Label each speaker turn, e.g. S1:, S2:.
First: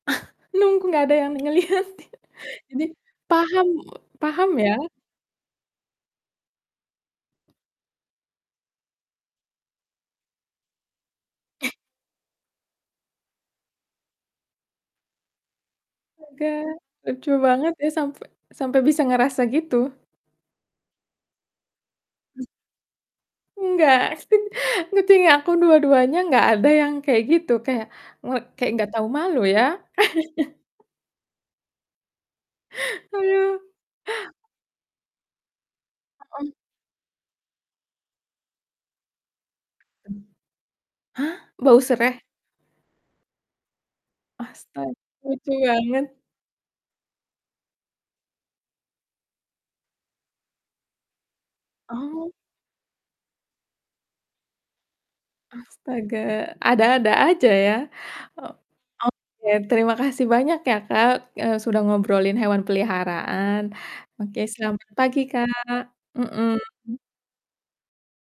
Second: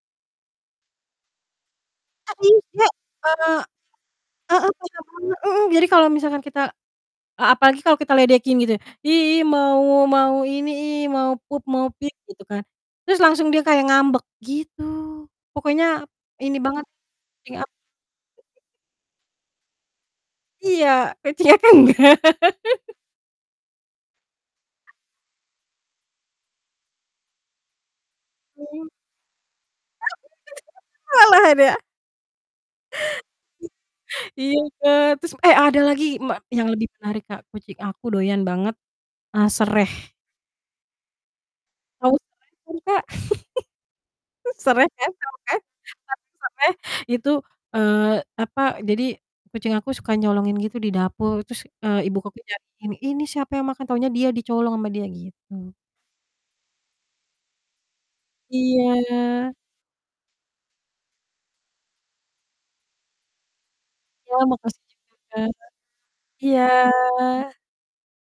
S1: Nunggu nggak ada yang ngelihatin.
S2: Nggak
S1: Jadi,
S2: bisa. Eee
S1: paham paham
S2: heeh,
S1: ya?
S2: beda banget, heeh, jadi kalau misalkan kita e apalagi kalau kita ledekin gitu, "Ih ih mau mau ini ih, mau poop, mau peep," gitu kan. Terus, langsung dia kayak ngambek, gitu. Pokoknya,
S1: Astaga,
S2: ini banget,
S1: lucu
S2: thing up.
S1: banget ya sampai sampai bisa ngerasa, gitu.
S2: Iya, pecinya kan nggak.
S1: Mmm. Nggak, kucing aku dua-duanya nggak ada yang kayak gitu, kayak ngek kayak nggak
S2: Mmm.
S1: tau malu, ya?
S2: Ah, [unintelligible] malahan, ya.
S1: Ayu.
S2: Iya Kak, trus eh, ada lagi mak
S1: Mhm.
S2: yang lebih menarik Kak, kucing aku doyan banget, eee, sereh.
S1: Hah? Bau
S2: Tahu
S1: sereh?
S2: sereh kan Kak? Sereh
S1: Astaga,
S2: kan, tahu
S1: lucu
S2: kan? Tau
S1: banget.
S2: sereh? Itu, eee, apa, jadi kucing aku suka nyolongin gitu di dapur. Terus, eee, ibu ko
S1: Oh.
S2: ku nyariin nih, "Ini siapa yang makan?" Taunya dia, dicolong sama dia gitu.
S1: Astaga, ada-ada aja, ya. O oke,
S2: Iya.
S1: terima kasih banyak ya Kak, eee, sudah ngobrolin hewan peliharaan.
S2: Iya,
S1: Oke,
S2: makasih
S1: selamat
S2: juga
S1: pagi
S2: Kak.
S1: Kak.
S2: Iya.
S1: Mhm.